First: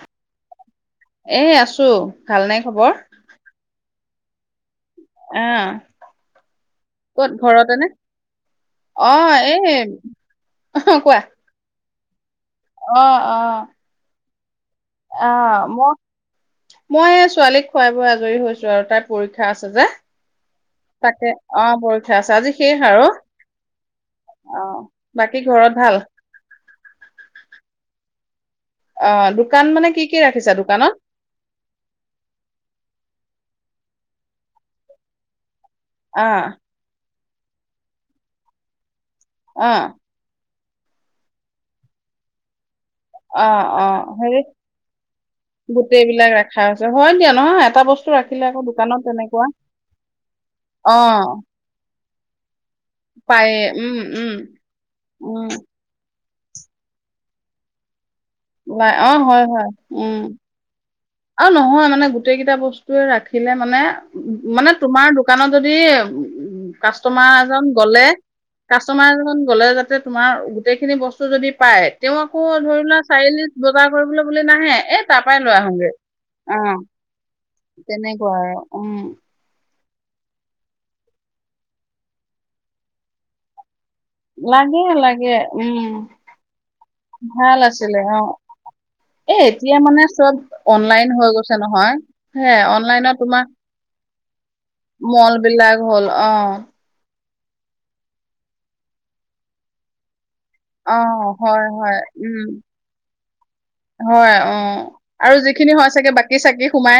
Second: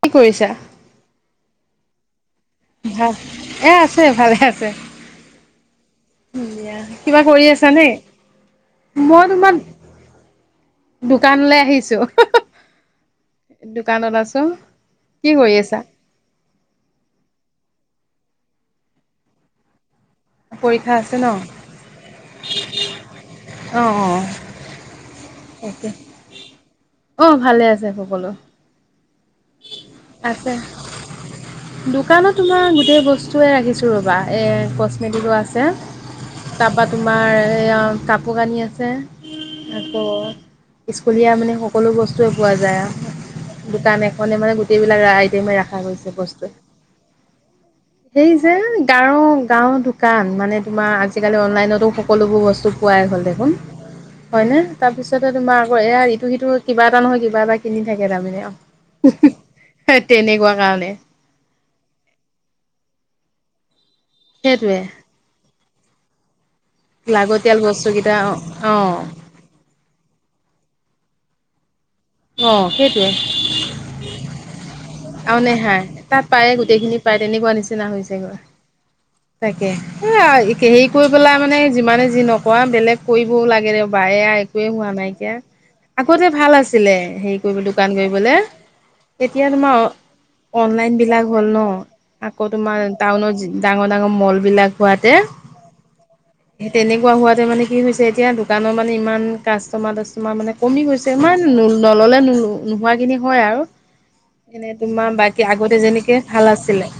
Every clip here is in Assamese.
কি কৰিছা? এই আছোঁ। ভাল নে খবৰ? এই ভালে আছে। আহ কিবা ক'ত কৰি আছা নে? ঘৰতেনে অ মই তোমাৰ, এই অ কোৱা দোকানলৈ আহিছোঁ। অ' অ'। [unintelligible] কৰি আহ আছা? ম মই ছোৱালীক খুৱাই-বোৱাই আজৰি হৈছোঁ আৰু তাইৰ পৰীক্ষা আছে যে। পৰীক্ষা আছে ন? তাকে অ পৰীক্ষা আছে আজি শেষ আৰু অঁ অঁ অ, বাকী ঘৰত ভাল? অ ভালে আছে সকলো। অ দোকান মানে কি কি আছে ৰাখিছা দোকানত দোকানত তোমাৰ গোটেই বস্তুয়ে ৰাখিছ ৰ'বা এ কচমেটিকৰো আছে অ চে তাপা তু আমাৰ এইয়া কাপোৰ কানি আছে। অহ আকৌ স্কুলীয়া মানে সকলো বস্তুৱে পোৱা যায় আৰু। অ, অ মানে হেৰি মানে গোটেইবিলাক আইটেমে ৰখা গোটেই গৈছে বিলাক বস্তু, ৰাখা হৈছে হয় দিয়া নহয় এটা বস্তু সেই ৰাখিলে যে আকৌ দোকানত গাঁওৰ তেনেকুৱা গাঁওৰ দোকান মানে তোমাৰ অ আজিকালি অনলাইনতো সকলোবোৰ বস্তু পোৱাই গ'ল দেখোন, পায়ে উম উম হয়নে তাৰপিছতে উম তোমাৰ আকৌ এয়া ত সিটো কিবা এটা নহয় কিব এটা কিনি থাকে কেটামানে লাই অ হয় হয় আঅ উম তেনেকুৱা কাৰণে। নহয় মানে গোটেই কেইটা বস্তুটোয়ে ৰাখিলে মানে মানে সেইটোৱে তোমাৰ দোকানত যদি উম! কাষ্টমাৰ লাগতিয়াল এজন গ'লে, বস্তুকেইটা অ অ কাষ্টমাৰ এজন গ'লে যাতে তোমাৰ গোটেইখিনি বস্তু যদি পায়, তেওঁ আকৌ অ ধৰি লোৱা সেইটোৱে চাৰিআলি বজাৰ কৰিবলৈ বুলি নাহে এ তাৰ আৰু পৰাই লৈ নেহাই আহোগৈ তাত পায়ে গোটেইখিনি পায় তেনেকুৱা নিচিনা হৈছেগৈ তেনেকুৱা আৰু উম তাকে এ হেৰি কৰি পেলাই মানে যিমানে যি নকৰা বেলেগ কৰিবও লাগে বায়া একোৱে লাগে হোৱা লাগে নাইকিয়া উম আগতে ভাল আছিলে হেৰি কৰিব ভাল দোকান আছিলে অ কৰিবলে এ এতিয়া তোমাৰ মানে চব অনলাইন বিলাক হৈ হ'ল গৈছে ন নহয় আকৌ হে তোমাৰ অনলাইনত টাউন তোমাৰ ডাঙৰ মল বিলাক হোৱাতে মল বিলাক হ'ল অহ সেই তেনেকুৱা হোৱাতে মানে কি হৈছে এতিয়া দোকানৰ মানে ইমান কাষ্টমাৰ তোমাৰ মানে কমি অ গৈছে ইমান ন হয় হয় নললে নো উম নোহোৱাখিনি হয়, আৰু। হয় এনে অ' তোমাৰ আৰু বাকী যিখিনি আগতে হয় চাগে যেনেকে বাকী ভাল চাকি আছিলে সোমাই।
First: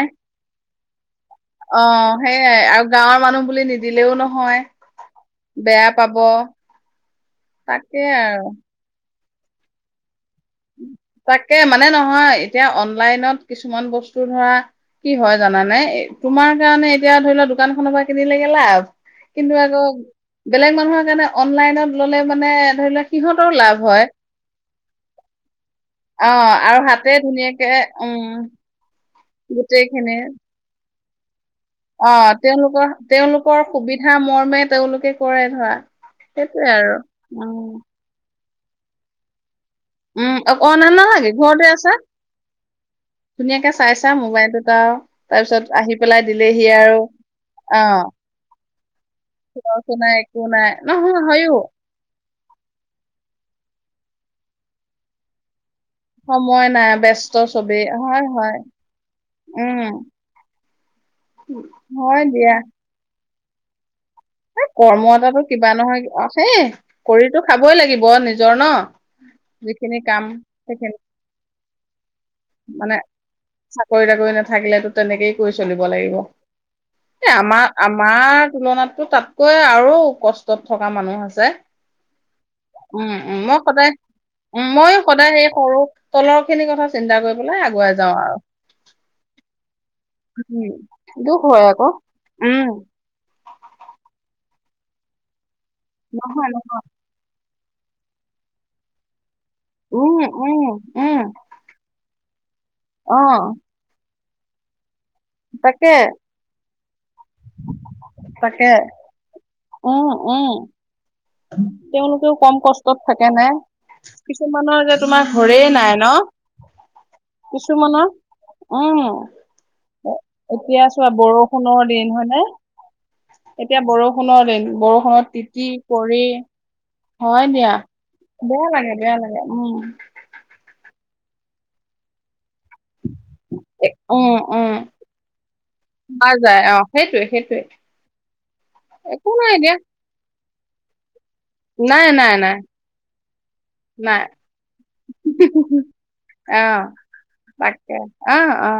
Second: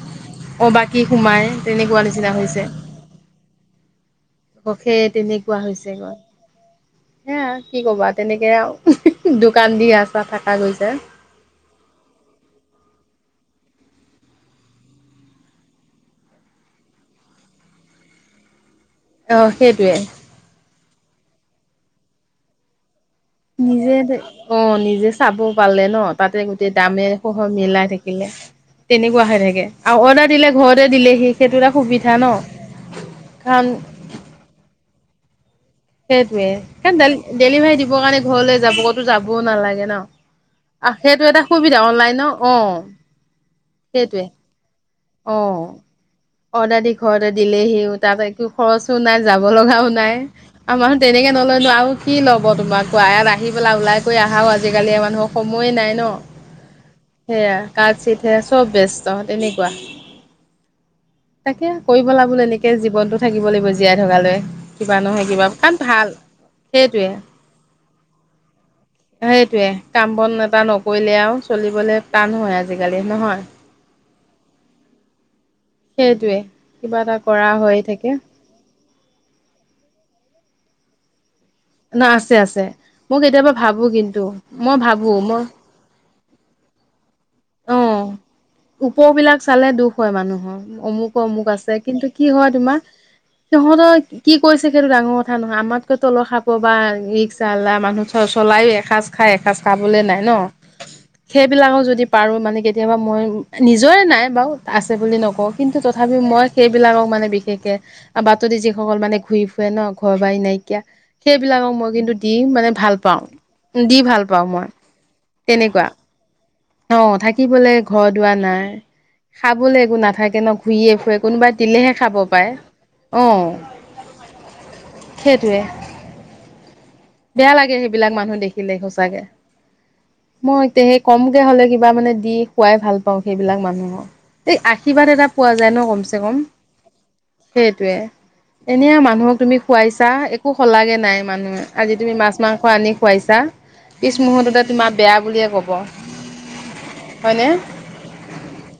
অ বাকী সোমাই। অ তেনেকুৱা নিচিনা সেইয়াই হৈছে আৰু গাঁৱৰ মানুহ বুলি নিদিলেও নহয় সেই তেনেকুৱা বেয়া হৈছে গৈ পাব সেয়া কি ক'বা তাকে তেনেকে আৰু। দোকান দি আছে। তাকে মানে নহয় এতিয়া অনলাইনত কিছুমান বস্তু ধৰা কি হয় জানানে এ তোমাৰ কাৰণে এতিয়া ধৰি লোৱা দোকান খনৰ পৰা কিনি লেগে লাভ। অ কিন্তু আকৌ সেইটোৱে বেলেগ মানুহ হ কাৰণে অনলাইনত ল'লে মানে ধৰি লওক সিহঁতৰ লাভ হয়। জে চাব। পালে ন তাতে অ' গোটেই আৰু দামে হাতে সহৰ ধুনীয়াকে মিলাই উম থাকিলে তেনেকোৱা হৈ থাকে আৰু গোটেইখিনি অৰ্ডাৰ দিলে ঘৰতে দিলে অ তেওঁলোকৰ তেওঁলোকৰ কাৰণ সুবিধা মৰ্মে তেওঁলোকে কৰে ধৰা সেইটোয়ে সেইটোৱে হে আৰু ডে উম ডেলিভাৰী দিবৰ কাৰণে ঘৰলৈ যাব কতো যাবও নালাগে। উম অনা ন সেইটো নালাগে এটা ঘৰতে সুবিধা অনলাইনৰ অ চাইছা সেইটোৱে মোবাইলটোত আৰু অ তাৰপিছত আহি পেলাই দিলেহি অৰ্ডাৰ দি আৰু ঘৰতে দিলেহি অ তাৰপৰা একো খৰচও নাই যাব লগাও খোৱা নাই একো নাই আমাৰ নহয় তেনেকে হয়ো নলয়নো আৰু কি লব তোমাৰ কোৱা ইয়াত আহি পেলাই ওলাই কৈ আহাও আজিকালি মানুহক সময়ে নাই। ন সময় নাই ব্যস্ত সেয়া চবেই কাঠ হয় চিতহে হয় চব ব্যস্ত তেনেকুৱা উম তাকে কৰিব পেলা হয় বো দিয়া এনেকে জীৱনটোত থাকিব লাগিব জীয়াই থকালৈ। এ কিবা কৰ্ম নহয় এটাতো কিবা তাত নহয় ভাল অ সেই সেইটোৱে কৰিতো খাবই লাগিব নিজৰ ন সেইটোৱে যিখিনি কাম বন এটা সেইখিনি নকৰিলে আও চলিবলে টান হয় আজিকালি নহয়। ৰি নাথাকিলে তো তেনেকেই কৰি চলিব লাগিব সেইটোৱে কিবা এটা এ কৰা আমাৰ হৈ থাকে আমাৰ তুলনাত কতা কৈ আৰু কষ্টত থকা মানুহ আছে ন আছে আছে উম, মই উম, কেতিয়াবা ভাবো সদায় কিন্তু উম, মই ময়ো ভাবো সদায় মই সেই সৰু তলৰ খিনি কথা চিন্তা কৰি পেলাই অ আগুৱাই যাওঁ আৰু। ওপৰবিলাক চালে দুখ হয় মানুহৰ উম, অমুকো দুখ অমুক হয় আছে আকৌ। কিন্তু কি হয় উম, তোমাৰ সিহঁতৰ কি কৈছে সেইটো ডাঙৰ কথা নহয় আমাৰ তকৈ তলৰ খাপ নহয়, বা নহয়, মিস্ক জালা মানুহ চ চলায়ো এসাঁজ খাই এসাঁজ খাবলে নাই উম, ন উম, উম, সেইবিলাকো যদি আৰু মানে কেতিয়াবা মইও অ', নিজৰে এ নাই বাৰু আ বুলি নকওঁ কিন্তু তাকে, তথাপি মই সেই বিলাকক মানে বিশেষকে বাততে তাকে, যিসকল মানে ঘূৰি ফুৰে ন উম, ঘৰ বাই উম, নাইকিয়া। সেইবিলাকক মই কিন্তু তেওঁলোকেও দি কম মানে ভাল কষ্টত পাওঁ থাকে নে দি ভাল পাওঁ মই কিছুমানৰ যে তোমাৰ ঘৰেই তেনেকুৱা নাই ন। অ থাকিবলৈ কিছুমানৰ, ঘৰ দুৱাৰ নাই, উম, খাবলৈ একো নাথাকে ন এতিয়া ঘূৰিয়ে চোৱা ফুৰে কোনোবাই বৰষুণৰ দিলেহে দিন খাব হয় নে? পায়। অ এতিয়া বৰষুণৰ দিন, বৰষুণত তিতি সেইটোৱে। [inaudible] হয় বেয়া দিয়া, লাগে সেইবিলাক মানুহ বেয়া দেখিলে লাগে, বেয়া সচাকে লাগে, উম, মই এতিয়া সেই কম। তেতিয়া হ'লে কিবা মানে দি। খোৱাই ভাল পাওঁ সেইবিলাক এ- মানুহক উম, এই উম। আশীৰ্বাদ এটা পোৱা যায় ন কমচে পোৱা কম যায় অ সেইটোৱে সেইটোৱে এনে একো মানুহক নাই তুমি দিয়া খোৱাইছা। একো সলাগে নাই। মানুহে আজি নাই তুমি মাছ নাই নাই মাংস আনি খুৱাইছা পিছ মুহৰ্ততে তোমাৰ বেয়া বুলিয়ে ক'ব। আহ হয়নে? তাকে আহ অ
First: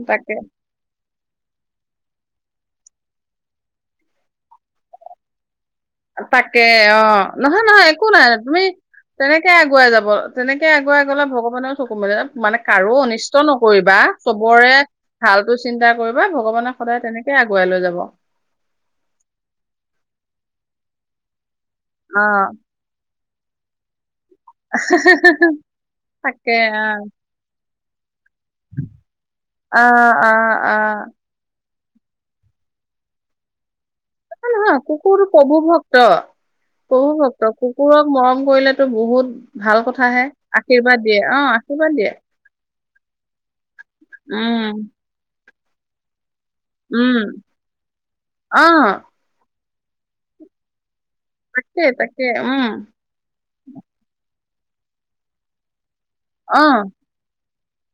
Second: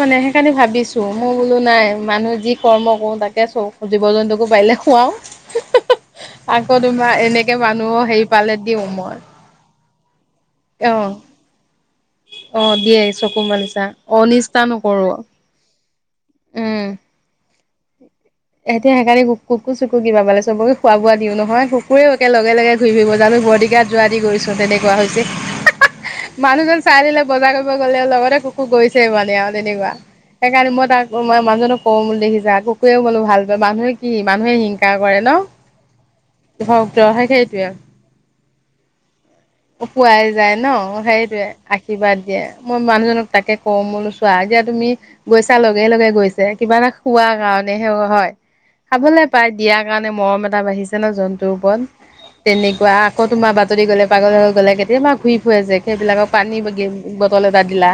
মানে তাকে। সেইকাৰণে ভাবিছোঁ মই বোলো নাই মানুহ যি কৰ্ম কৰো তাকে চও জীৱ জন্তুকো পাৰিলে খুৱাও। তাকে আকৌ অ তোমাৰ এনেকে নহয় নহয় মানুহৰ একো হেৰি নাই নাই পালে তুমি দিওঁ মই। তেনেকে আগুৱাই যাব তেনেকে অ'। গলে ভগৱানেও চকু ম মানে অ কাৰো দিয়ে অনিষ্ট চকু মালিচা নকৰিবা অনিষ্টা চবৰে নকৰো ভালটো। চা। [unintelligible] কৰিবা ভগৱানে উম সদায় তেনেকে আগ গোৱাই লৈ যাব এতিয়া সেইকাৰণে কুকু চুকু কিবা বালে চবকে খোৱা বোৱা দিওঁ নহয় অ একে লগে লগে ঘূৰি ফৰিব গ। বদি গাড যোৱাদি গৈছে। তেনেকুৱা হৈছে তাকে মানুহজন চাই দিলে বজাৰ ফুৰিব গলে লগতে গৈছে মানে আৰু অ তেনেকুৱা অ সেইকাৰণে অ মই তাক মই মানুহজনক। ক দেখি যা কুকু মানে ভাল পোৱা মানুহে ন নহয় কুকুৰ ন প্ৰভু ভক্ত ভক্ত প্ৰভু হয় ভক্ত সেইটোৱে কুকুৰৰ মৰম কৰিলেতো বহুত। ভাল পোৱাই কথাহে যায় ন আশীৰ্বাদ দিয়ে অ সেইটয়ে আশীৰ্বাদ দিয়ে। মোৰ মানুহজনক তাকে কওঁ মই বোলো ছোৱা আজি আ উম, তুমি গৈছা লগে লগে গৈছে। যে কিবা এটা উম, খোৱা কাৰণে হে হয়। অ, খাবলৈ পায় ইয়াৰ কাৰণে মৰম এটা বাঢ়িছে। যেন জন্তুৰ ওপৰত। তাকে, তাকে, উম, তেনেকুৱা আকৌ তোমাৰ বা যদি গ'লে পাগল হৈ গ'লে কেতিয়াবা ঘূৰি ফুৰে যে সেইবিলাকৰ পানী অ, বা গি- বটল বা দিলা।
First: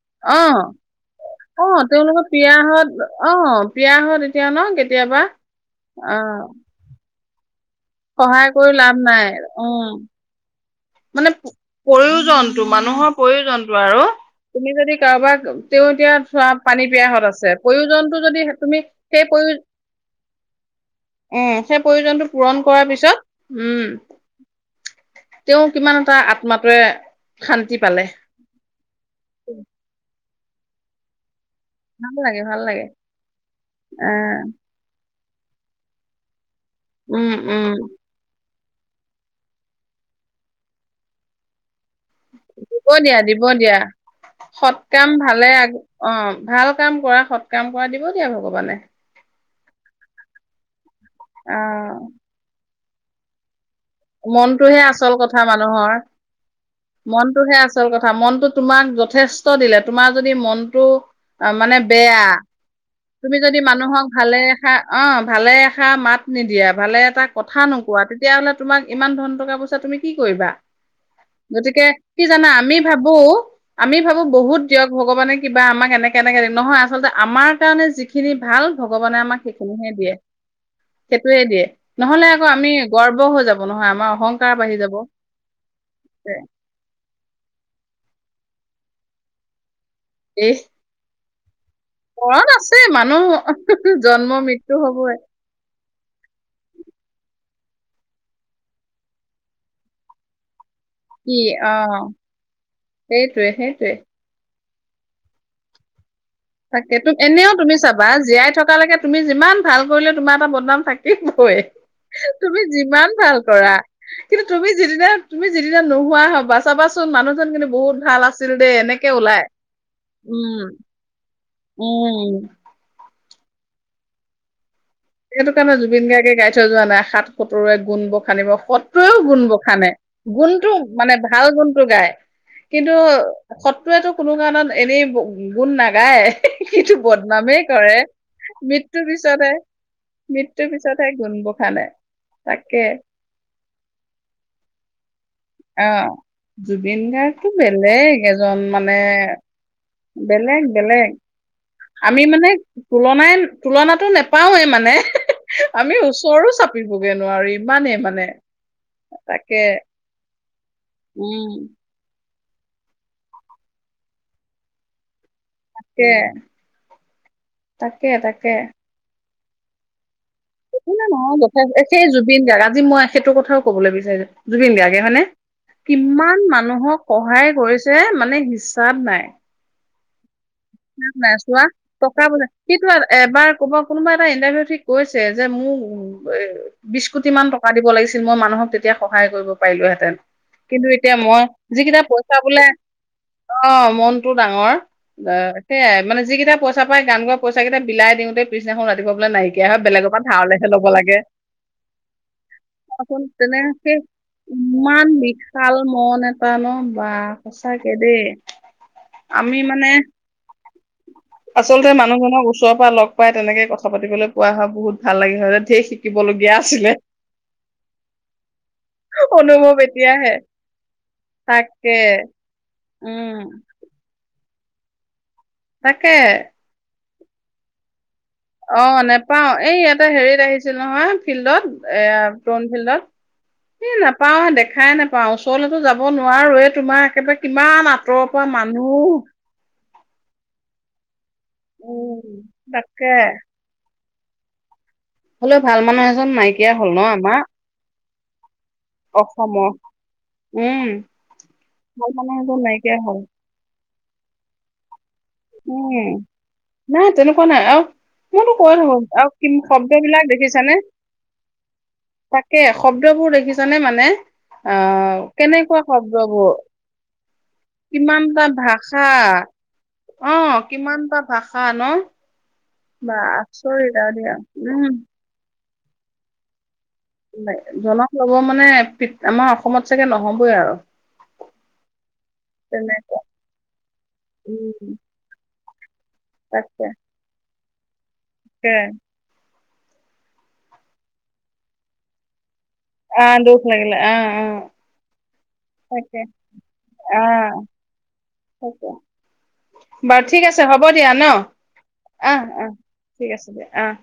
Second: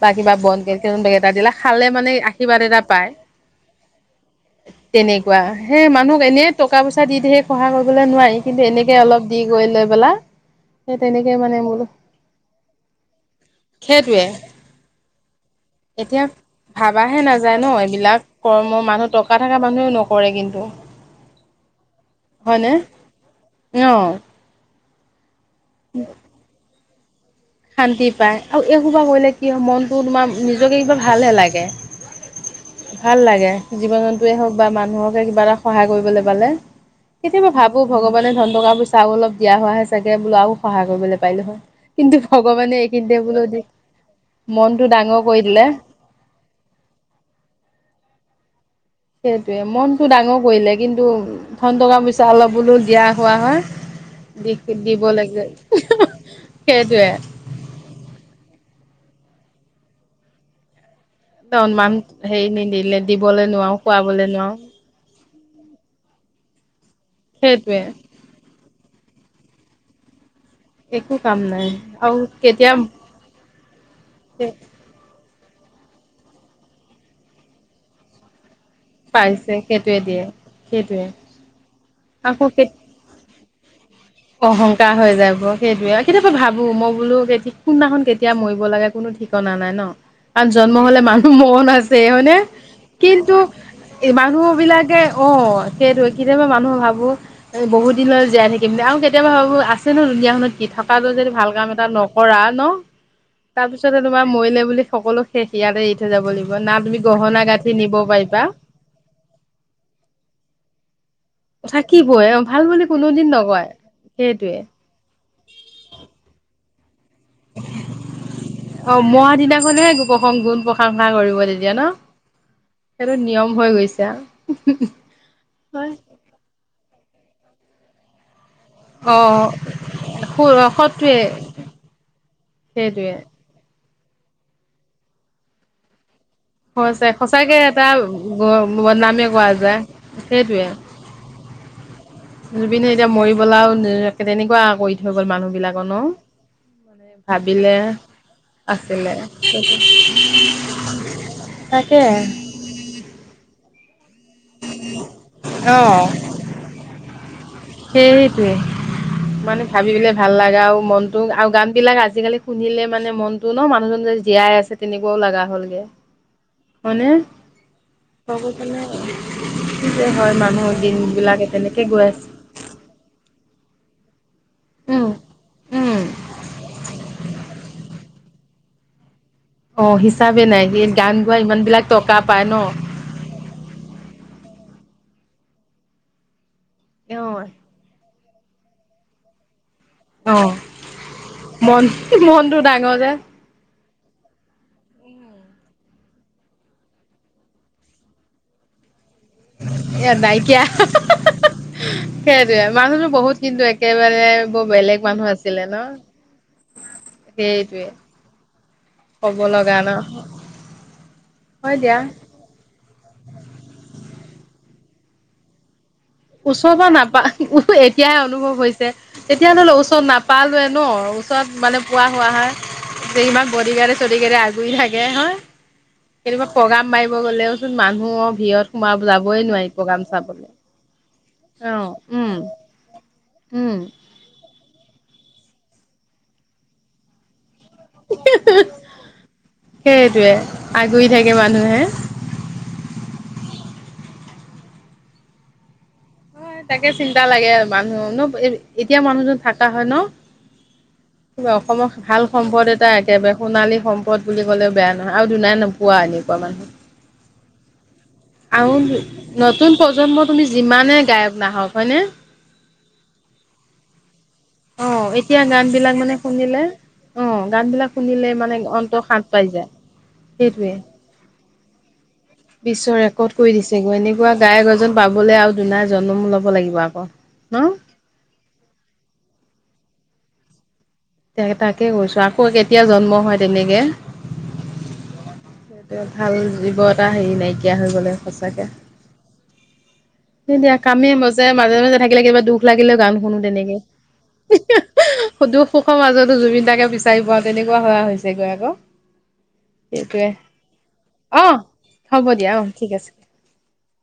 বা অ, কিবা বন কে কেইটামান বেগ এটা দিলা, অ, খালে মানে তেওঁলোকৰ আশীৰ্বাদ এটা পীড়াহত পায়। অ, পীড়াহত এতিয়া ন কেতিয়াবা তেনেকুৱা। সেই অ, মানুহক এনেই টকা পইচা দি ধেৰ সহায় কৰিবলৈ নোৱাৰি। সহায় কিন্তু কৰি লাভ এনেকে নাই, অলপ দি গৈ উম, লৈ পেলাই মানে প্ৰয়োজনটো- মানুহৰ প্ৰয়োজনটো আৰু। সেইটোৱে তুমি যদি কাৰোবাক- তেওঁ এতিয়া চোৱা পানী ভাবাহে পিয়াহত আছে। নাযায় ন এইবিলাক প্ৰয়োজনটো যদি হে কৰ্ম তুমি- মানুহ সেই টকা প্ৰয়ো- থকা মানুহেও নকৰে কিন্তু। উম, সেই প্ৰয়োজনটো পূৰণ হয়নে? কৰাৰ পিছত, অ উম। তেওঁ কিমান এটা আত্মাটোৱে শান্তি পায়। আৰু এসোপা কৰিলে কি হয়, মনটো তোমাৰ নিজকে কিবা ভালহে লা গে। ভাল লাগে, ভাল লাগে, ভাল লাগে জীৱ জন্তুৱে আহ, হওঁক বা মানুহক কিবা এটা সহায় কৰিবলৈ পালে। উম, কেতিয়াবা উম। ভাবো ভগৱানে ধন টকা-পইচা আৰু অলপ দিয়া হোৱাহে চাগে, বোলো আৰু সহায় কৰিবলৈ পাৰিলোঁ হয়। কিন্তু ভগৱানে দিব এইখিনিতে দিয়া। দিব বোলো দি দিয়া। সৎ মনটো কাম ডাঙৰ কৰি ভালে দিলে। আ- অ' ভাল কাম কৰা, সৎ কাম কৰা, দিব দিয়া ভ ভগৱানে। সেইটোৱে, মনতো ডাঙৰ কৰিলে। কিন্তু ধন, আহ টকা-পইচা অলপ বোলো দিয়া হোৱা হয়। দি মনটোহে দিব আচল কথা লাগে। মানুহৰ। সেইটোৱে মনটোহে আচল কথা। মনটো তোমাক যথেষ্ট দিলে, তোমাৰ যদি মনটো অ' মানে অনুমান বেয়া। হেৰি নিদিলে তুমি দিবলৈ যদি নোৱাৰো মানুহক খুৱাবলৈ ভালে নোৱাৰো ৰাখা, অ' ভালে এষাৰ মাত নিদিয়া, ভালে এটা কথা সেইটোৱে নোকোৱা, তেতিয়াহ'লে ইমান ধন, টকা-পইচা তুমি কি কৰিবা? একো কাম নাই গতিকে আৰু কি জানা? কেতিয়া আমি ভাবো আমি ভাবো বহুত দিয়ক ভগৱানে কিবা আমাক এনেকে - এনেকে দে, নহয়। আচলতে আমাৰ কাৰণে যিখিনি ভাল, ভগৱানে আমাক সেইখিনিহে দিয়ে। সেইটোৱে দিয়ে। নহ'লে আকৌ আমি গৰ্ব হৈ যাব নহয় আম অহংকাৰ হৈ যাব সেইটোৱে। কেতিয়াবা ভাবো মই বোলো কেতি কোনদিনাখন, কেতিয়া মৰিব লাগে কোনো ঠিকনা নাই ন? আৰু এই জন্ম হলে মান মন আছ আছে হইনে ঘৰত আছে মানুহ কিন্তু জন্ম মানুহ মৃত্যু বিলাকে হবই অ সেইটোৱে কিন্তু আমি মানুহ ভাবো এ বহুত দিন হল জীয়াই থাকিম আৰু কেতিয়াবা ভাবো আছে নো দুনীয়াখনত কি? থাক তাতো যদি কি ভাল কাম অ এটা নকৰা ন, সেইটোৱে সেইটোৱে তাৰপিছতে তোমাৰ মৰিলে বুলি সকলো শেষ ইয়াতেই তাকে তুম এনেও তুমি চাবা। পাৰিবা জীয়াই থকালৈকে তুমি যিমান ভাল কৰিলে তোমাৰ এটা বদনাম থাকিবই। থাকিবই তুমি ভাল বুলি যিমান কোনোদিন ভাল নকয় কৰা, কিন্তু সেইটোৱে তুমি যিদিনা তুমি যিদিনা নোহোৱা হবা চাবাচোন চোন মানুহজন কিন্তু বহুত ভাল আছিল দেই। অ এনেকে মৰা ওলাই দিনাখনহে প্ৰসং উম। গুণ প্ৰশংসা কৰিব তেতিয়া ন, উম। সেইটো নিয়ম হৈ গৈছে আৰু। সেইটো কাৰণে জুবিন গাৰ্গে গাই থৈ যোৱা নাই সাত সতৰুৱে গুণ বখানিব অ সত্ৰুৱেও গুণ বসানে। গুণটো সতোৱে মানে ভাল গুণটো গায়, কিন্তু সেইটোৱে সত শত্ৰুৱে টো কোনো কাৰণত এনেই গু গুণ নাগায়। কিন্তু সচাই সচাকে বদনামেই এটা কৰে মৃত্যুৰ বদনামে কোৱা পিছতহে যায়। সেইটোৱে মৃত্যুৰ পিছতহে গুণ বখানে। তাকে জুবিনে এতিয়া মৰিবলাও তেনেকুৱা কৰি থৈ গ'ল মানুহ বিলাকৰ ন আহ জুবিন গাৰ্গটো ভাবিলে বেলেগ এজন মানে আছিলে বেলেগ-বেলেগ তাকে আমি মানে তুলনাই, তুলনাত ন [unintelligible] পাওঁৱে মানে। অ আমি ওচৰো চাপিবগে নোৱাৰিম। সেইটোৱে। মানে ভাবি পেলাই ভাল লাগা আৰু মনটো আৰু উম গান বিলাক আজিকালি শুনিলে মানে মনতো ন মানুহজন যে জীয়াই আছে তেনেকুৱাও লগা হলগে তাকে হয়নে? তাকে তাকে [unintelligible] [unintelligible] হয় মানুহৰ দিন মানে নহয় বিলাকে যথেষ্ট এ, তেনেকে গৈ সেই জুবিন গাৰ্গ আছে। আজি মই সেইটোৰ কথাও কবলৈ বিচাৰছো। জুবিন গাৰ্গে উম হয়নে উম কিমান মানুহক সহায় কৰিছে মানে হিচাপ নাই। অ হি হিচাপ নাই চোৱা টকা পায় পইচা ন কিটো এবাৰ ক'বাত কোনোবা এটা ইণ্টাৰভিউ ঠিক কৈছে যে মোক উ বিশ অ কোটি মান টকা দিব লাগিছে মই মানুহক তেতিয়া সহায় কৰিব পাৰিলোহেতেন অ কিন্তু এতিয়া মই মন যিকেইটা পইচা মনটো বোলে ডাঙৰ যে অ মনটো ডাঙৰ। সেয়াই মানে যিকেইটা পইচ পাই গান গোৱা পইচা কেইটা বিলাই দিওঁতেই পিছদিনাখন ৰাতিুৱা বলে নাইকিয়া হয় এ বেলেগৰ পৰা নাইকিয়া ধাৰলেহে লব লাগে সেইটোৱে মানুহতো আচলতে বহুত তেনে কিন্তু সেই একেবাৰে বৰ বেলেগ ইমান মানুহ আছিলে বিশাল ন মন এটা ন বা সেইটোৱে সচাকে দেই। ক'ব আমি লগা মানে ন। হয় আচলতে দিয়া মানুহজনক ওচৰৰ পৰা লগ পাই তেনেকে কথা পাতিবলৈ পোৱা হ বহুত ভাল লাগে হয় যে ঢেৰ ওচৰ পৰা নাপা এতিয়াহে অনুভৱ হৈছে তেতিয়া অনুভৱ নহলেও ওচৰত এতিয়াহে নাপালোৱে ন ওচৰত মানে তাকে পোৱা হোৱা হয় যে উম ইমান বৰ্ডিগাৰ্ডে চৰ্ডিগাডে আ ঘুৰি থাকে হয়। তাকে কেনেকুৱা প্ৰগ্ৰাম মাৰি গ'লেওচোন মানুহৰ ভিৰত অ সোমাব যাবই নেপাও নোৱাৰি এই প্ৰগ্ৰাম ইয়াতে হেৰিত চাবলৈ আহিছিল নহয়। ফিল্ডত অ এ উম তন ফিল্ডত উম এ নাপাও দেখাই নাপাওঁ। ওচৰলৈতো যাব নোৱাৰোৱে তোমাৰ একেবাৰে ইমান আঁতৰৰ পৰা মানুহ। সেইটোৱে আগুৰি থাকে মানুহে উম তাকে। হ'লেও ভাল মানুহ আ তাকে চিন্তা লাগে মানুহ ন এতিয়া মানুহজন থাকা অসমৰ হয় ন উম অসমৰ ভাল মানুহ এজন সম্পদ এটা নাইকিয়া হ'ল একেবাৰে সোণালী সম্পদ। 'ত বুলি ক'লে বেয়া আৰু দুনাই নোপোৱা উম এনেকুৱা মানুহ নাই তেনেকুৱা নাই আৰু মইতো আৰু কৈ থাকো নু আৰু কি নতুন শব্দ প্ৰজন্ম বিলাক তুমি দেখিছানে যিমানে গায়ক নাহক হয়নে তাকে শব্দবোৰ দেখিছানে মানে অ আহ এতিয়া গান কেনেকুৱা বিলাক মানে শব্দবোৰ শুনিলে অ গান বিলাক শুনিলে কিমানটা মানে অন্তৰ ভাষা শাত পাই যায় অ, সেইটোৱে কিমান তা ভাষা ন? বিশ্ব বা ৰেকৰ্ড কৰি দিছে আচৰিত গৈ, আৰু দিয়া এনেকুৱা গায়ক উম এজন পাবলৈ আ দোনাই জনম ল'ব লাগিব আক জনক লব মানে পি আমাৰ অসমত চাগে নহ'বই আৰু। তাকে কৈছো, আকৌ কেতিয়া জন্ম তেনেকুৱা হয়, তেনেকে। উম [unintelligible] ভাল জীৱ তাকে এটা হেৰি নাইকি এয়া হৈ গ'লে সঁচাকে। তাকে। সেই দা কামে মজে মাজে- মাজে থাকিলে কিবা দুখ লাগিলেও গান আহ শুনো দুখ তেনেকে। লাগিলে আহ আহ দুখ সুখৰ তাকে মাজতো জুবিন দাকে বিচাৰি পোৱা আহ তেনেকুৱা হোৱা হৈছেগৈ আকৌ তাকে বাৰু সেইটোৱে। ঠিক আছে হ'ব দিয়া ন অহ, হ'ব আহ দিয়া, অ আহ ঠিক আছে। দিয়া আহ